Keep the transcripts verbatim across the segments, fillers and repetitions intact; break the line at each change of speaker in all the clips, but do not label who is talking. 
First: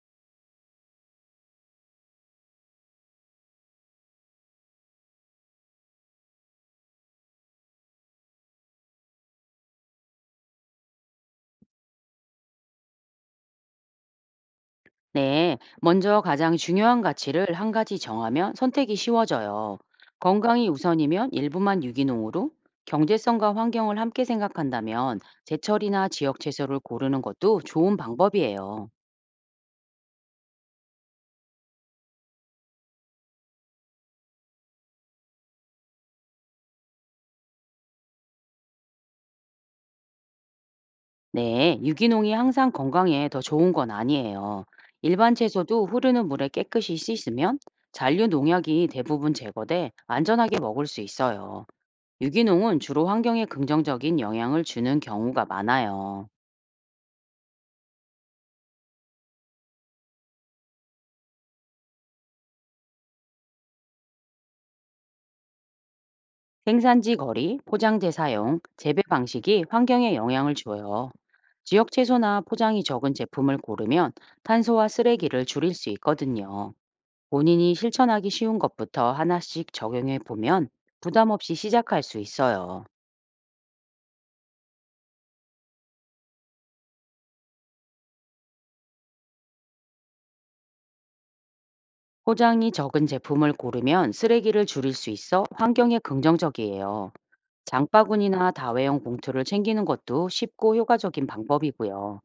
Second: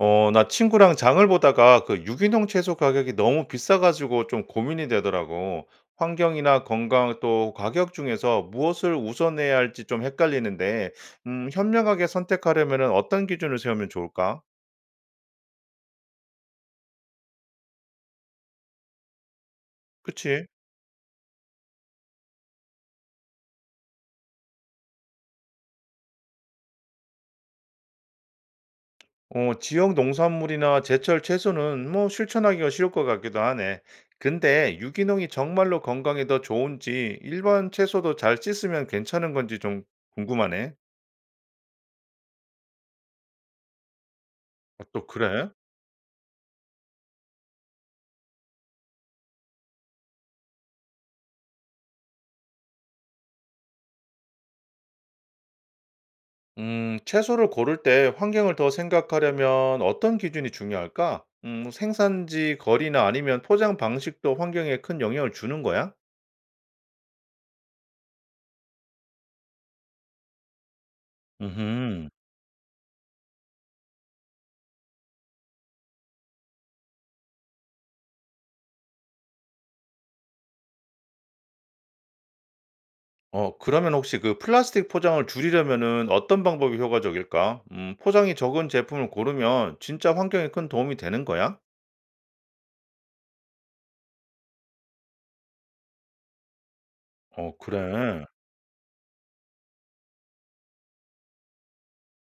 어 나 친구랑 장을 보다가 그 유기농 채소 가격이 너무 비싸 가지고 좀 고민이 되더라고. 환경이나 건강 또 가격 중에서 무엇을 우선해야 할지 좀 헷갈리는데 음 현명하게 선택하려면은 어떤 기준을 세우면 좋을까?
네, 먼저 가장 중요한 가치를 한 가지 정하면 선택이 쉬워져요.
그치?
건강이 우선이면 일부만 유기농으로, 경제성과 환경을 함께 생각한다면 제철이나 지역 채소를 고르는 것도 좋은 방법이에요.
어 지역 농산물이나 제철 채소는 뭐 실천하기가 쉬울 것 같기도 하네. 근데 유기농이 정말로 건강에 더 좋은지 일반 채소도 잘 씻으면 괜찮은 건지 좀 궁금하네.
네, 유기농이 항상 건강에 더 좋은 건 아니에요.
아 또
일반
그래?
채소도 흐르는 물에 깨끗이 씻으면 잔류 농약이 대부분 제거돼 안전하게 먹을 수 있어요. 유기농은 주로 환경에 긍정적인 영향을 주는 경우가 많아요.
음, 채소를 고를 때 환경을 더 생각하려면 어떤 기준이 중요할까? 음, 생산지, 거리나 아니면 포장 방식도 환경에 큰 영향을 주는 거야?
생산지 거리, 포장재 사용, 재배 방식이 환경에 영향을 줘요. 지역
음,
채소나 포장이 적은 제품을 고르면 탄소와 쓰레기를 줄일 수 있거든요. 본인이 실천하기 쉬운 것부터 하나씩 적용해 보면 부담 없이 시작할 수 있어요.
어, 그러면 혹시 그 플라스틱 포장을 줄이려면은 어떤 방법이 효과적일까? 음, 포장이 적은 제품을 고르면 진짜 환경에 큰 도움이 되는 거야?
포장이 적은 제품을 고르면 쓰레기를 줄일 수 있어 환경에 긍정적이에요.
어, 그래.
장바구니나 다회용 봉투를 챙기는 것도 쉽고 효과적인 방법이고요.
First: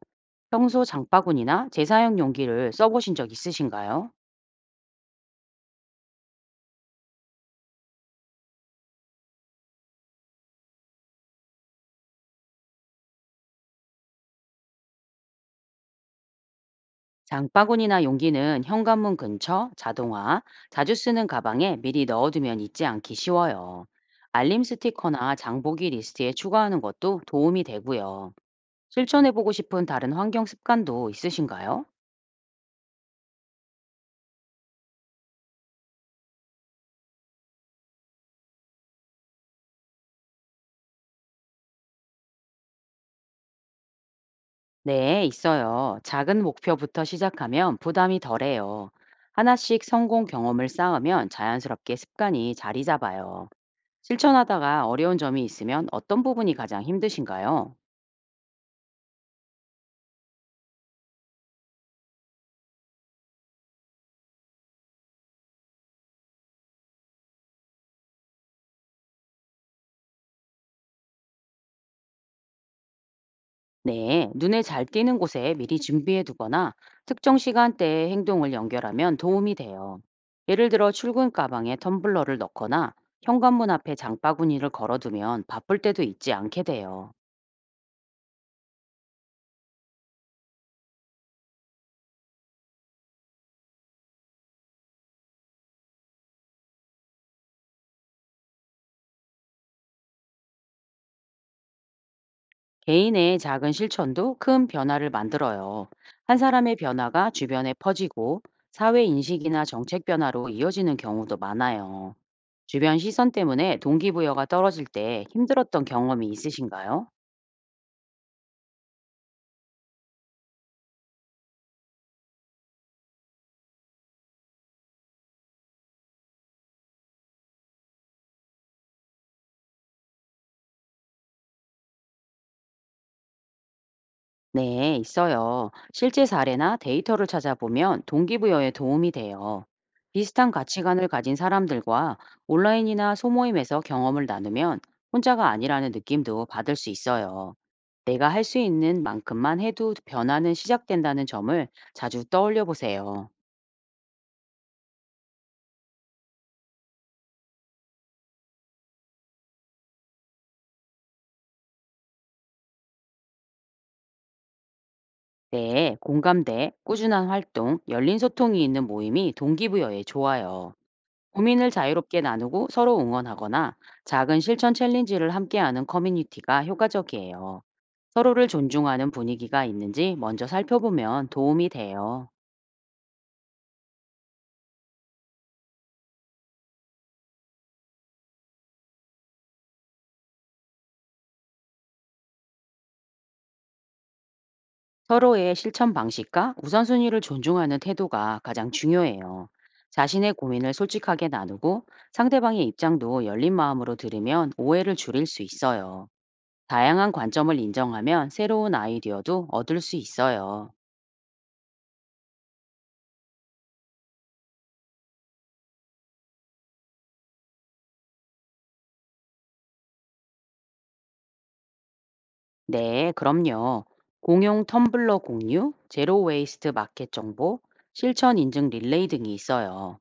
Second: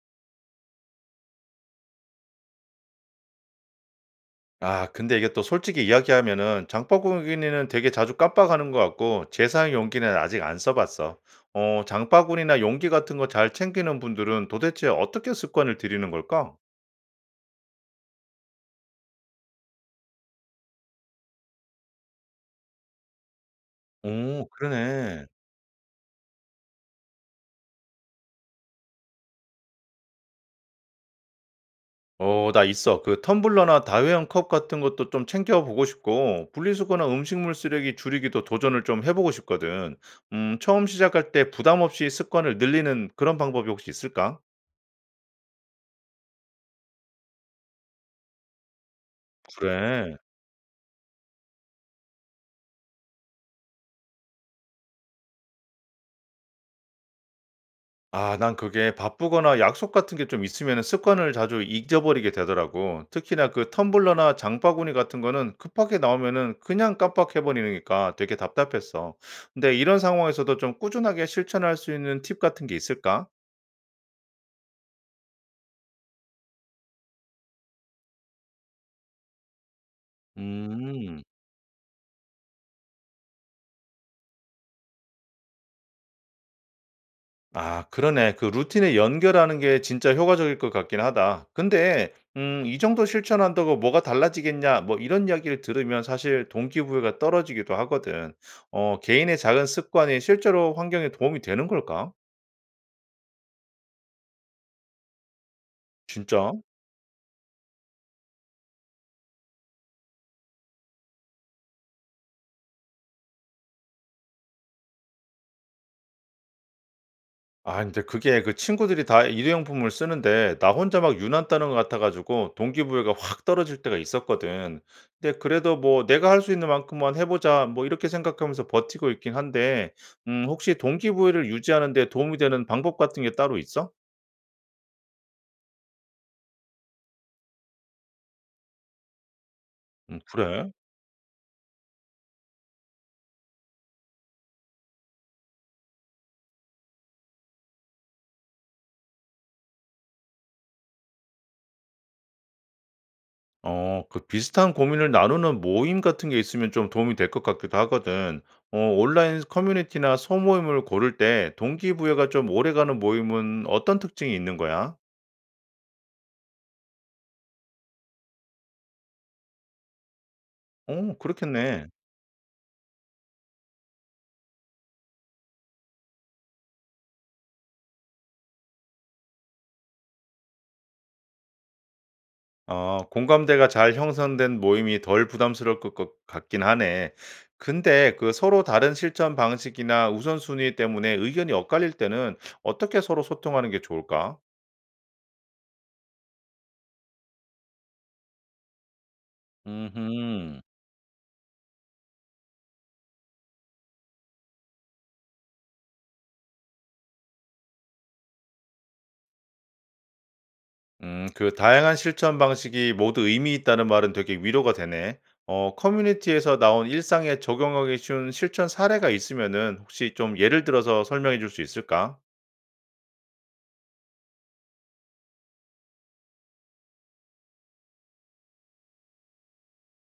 평소 장바구니나 재사용 용기를 써보신 적 있으신가요?
아 근데 이게 또 솔직히 이야기하면은 장바구니는 되게 자주 깜빡하는 것 같고 재사용 용기는 아직 안 써 봤어. 어 장바구니나 용기 같은 거 잘 챙기는 분들은 도대체 어떻게 습관을 들이는 걸까?
장바구니나 용기는 현관문 근처, 자동화, 자주 쓰는 가방에 미리 넣어두면 잊지 않기 쉬워요.
오
알림
그러네.
스티커나 장보기 리스트에 추가하는 것도 도움이 되고요. 실천해보고 싶은 다른 환경 습관도 있으신가요?
어 나 있어. 그 텀블러나 다회용 컵 같은 것도 좀 챙겨 보고 싶고 분리수거나 음식물 쓰레기 줄이기도 도전을 좀 해 보고 싶거든. 음 처음 시작할 때 부담 없이 습관을 늘리는 그런 방법이 혹시 있을까?
네, 있어요. 작은 목표부터 시작하면 부담이 덜해요. 하나씩
그래.
성공 경험을 쌓으면 자연스럽게 습관이 자리 잡아요. 실천하다가 어려운 점이 있으면 어떤 부분이 가장 힘드신가요?
아 난 그게 바쁘거나 약속 같은 게 좀 있으면은 습관을 자주 잊어버리게 되더라고. 특히나 그 텀블러나 장바구니 같은 거는 급하게 나오면은 그냥 깜빡해 버리니까 되게 답답했어. 근데 이런 상황에서도 좀 꾸준하게 실천할 수 있는 팁 같은 게 있을까?
네, 눈에 잘 띄는 곳에 미리 준비해 두거나 특정 시간대에 행동을 연결하면 도움이 돼요. 예를 들어
음.
출근 가방에 텀블러를 넣거나 현관문 앞에 장바구니를 걸어두면 바쁠 때도 잊지 않게 돼요.
아 그러네. 그 루틴에 연결하는 게 진짜 효과적일 것 같긴 하다. 근데 음 "이 정도 실천한다고 뭐가 달라지겠냐?" 뭐 이런 이야기를 들으면 사실 동기부여가 떨어지기도 하거든. 어 개인의 작은 습관이 실제로 환경에 도움이 되는 걸까?
개인의 작은 실천도 큰 변화를 만들어요. 한
진짜?
사람의 변화가 주변에 퍼지고 사회 인식이나 정책 변화로 이어지는 경우도 많아요. 주변 시선 때문에 동기부여가 떨어질 때 힘들었던 경험이 있으신가요?
아 근데 그게 그 친구들이 다 일회용품을 쓰는데 나 혼자 막 유난 따는 것 같아 가지고 동기부여가 확 떨어질 때가 있었거든. 근데 그래도 뭐 '내가 할 수 있는 만큼만 해 보자.' 뭐 이렇게 생각하면서 버티고 있긴 한데 음 혹시 동기부여를 유지하는 데 도움이 되는 방법 같은 게 따로 있어?
네, 있어요. 실제 사례나 데이터를 찾아보면 동기부여에 도움이 돼요.
음
비슷한
그래?
가치관을 가진 사람들과 온라인이나 소모임에서 경험을 나누면 혼자가 아니라는 느낌도 받을 수 있어요. 내가 할 수 있는 만큼만 해도 변화는 시작된다는 점을 자주 떠올려 보세요.
어 그 비슷한 고민을 나누는 모임 같은 게 있으면 좀 도움이 될 것 같기도 하거든. 어 온라인 커뮤니티나 소모임을 고를 때 동기부여가 좀 오래가는 모임은 어떤 특징이 있는 거야?
네, 공감대, 꾸준한 활동, 열린 소통이 있는 모임이 동기부여에 좋아요.
어
고민을
그렇겠네.
자유롭게 나누고 서로 응원하거나 작은 실천 챌린지를 함께하는 커뮤니티가 효과적이에요. 서로를 존중하는 분위기가 있는지 먼저 살펴보면 도움이 돼요.
어 공감대가 잘 형성된 모임이 덜 부담스러울 것 같- 같긴 하네. 근데 그 서로 다른 실천 방식이나 우선순위 때문에 의견이 엇갈릴 때는 어떻게 서로 소통하는 게 좋을까?
서로의 실천 방식과 우선순위를 존중하는 태도가 가장 중요해요. 자신의
음
고민을 솔직하게 나누고 상대방의 입장도 열린 마음으로 들으면 오해를 줄일 수 있어요. 다양한 관점을 인정하면 새로운 아이디어도 얻을 수 있어요.
음, 그 다양한 실천 방식이 모두 의미 있다는 말은 되게 위로가 되네. 어, 커뮤니티에서 나온 일상에 적용하기 쉬운 실천 사례가 있으면은 혹시 좀 예를 들어서 설명해 줄 수 있을까?
네, 그럼요. 공용 텀블러 공유, 제로 웨이스트 마켓 정보, 실천 인증 릴레이 등이 있어요.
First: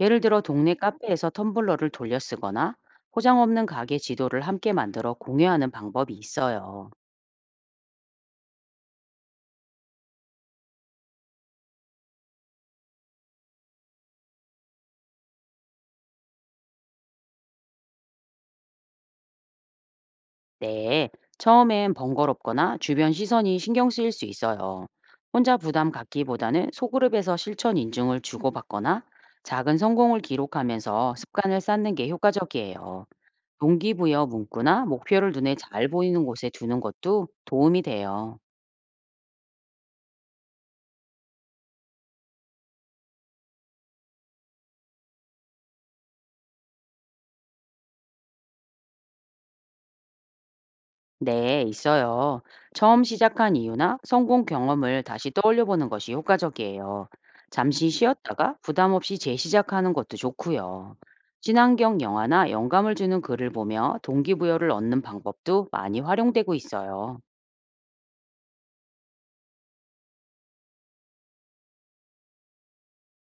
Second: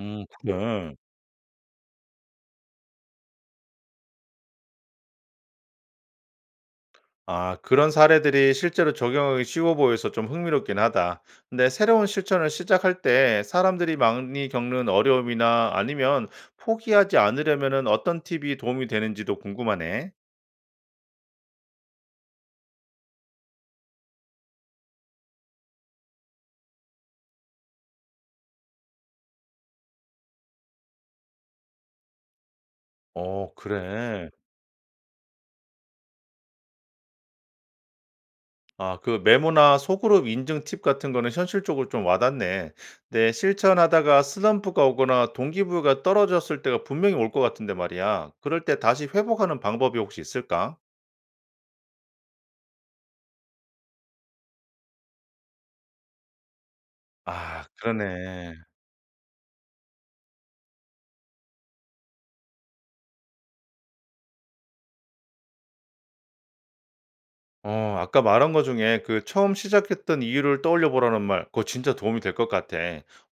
예를 들어 동네
그래.
카페에서 텀블러를 돌려 쓰거나 포장 없는 가게 지도를 함께 만들어 공유하는 방법이 있어요.
아, 그런 사례들이 실제로 적용하기 쉬워 보여서 좀 흥미롭긴 하다. 근데 새로운 실천을 시작할 때 사람들이 많이 겪는 어려움이나 아니면 포기하지 않으려면은 어떤 팁이 도움이 되는지도 궁금하네.
네, 처음엔 번거롭거나 주변 시선이 신경 쓰일 수 있어요. 혼자 부담 갖기보다는 소그룹에서 실천 인증을 주고받거나 작은 성공을 기록하면서 습관을 쌓는 게 효과적이에요.
어,
동기부여
그래.
문구나 목표를 눈에 잘 보이는 곳에 두는 것도 도움이 돼요.
아, 그 메모나 소그룹 인증 팁 같은 거는 현실적으로 좀 와닿네. 근데 실천하다가 슬럼프가 오거나 동기부여가 떨어졌을 때가 분명히 올 것 같은데 말이야. 그럴 때 다시 회복하는 방법이 혹시 있을까?
네, 있어요. 처음 시작한 이유나 성공 경험을 다시 떠올려 보는 것이 효과적이에요.
아,
잠시
그러네.
쉬었다가 부담 없이 재시작하는 것도 좋고요. 친환경 영화나 영감을 주는 글을 보며 동기부여를 얻는 방법도 많이 활용되고 있어요.
어 아까 말한 것 중에 그 처음 시작했던 이유를 떠올려 보라는 말 그거 진짜 도움이 될 것 같아.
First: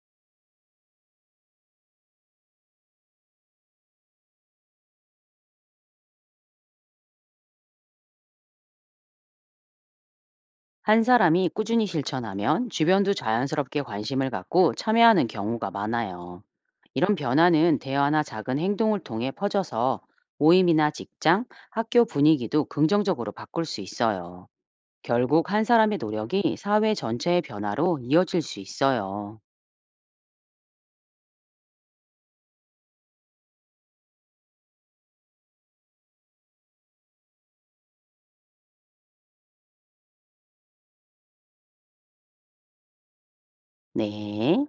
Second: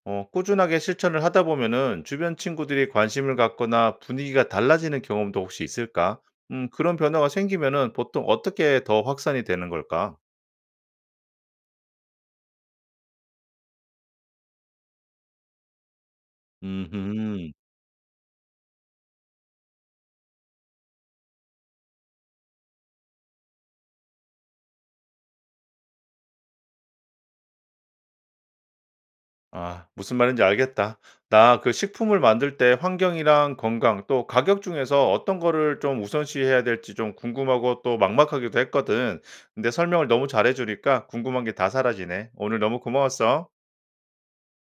어 꾸준하게 실천을 하다 보면은 주변 친구들이 관심을 갖거나 분위기가 달라지는 경험도 혹시 있을까? 음 그런 변화가 생기면은 보통 어떻게 더 확산이 되는 걸까?
한 사람이 꾸준히 실천하면 주변도 자연스럽게 관심을 갖고 참여하는 경우가 많아요. 이런
음흠.
변화는 대화나 작은 행동을 통해 퍼져서 모임이나 직장, 학교 분위기도 긍정적으로 바꿀 수 있어요. 결국 한 사람의 노력이 사회 전체의 변화로 이어질 수 있어요.
아 무슨 말인지 알겠다. 나 그 식품을 만들 때 환경이랑 건강 또 가격 중에서 어떤 거를 좀 우선시해야 될지 좀 궁금하고 또 막막하기도 했거든. 근데 설명을 너무 잘해 주니까 궁금한 게 다 사라지네. 오늘 너무 고마웠어.
네.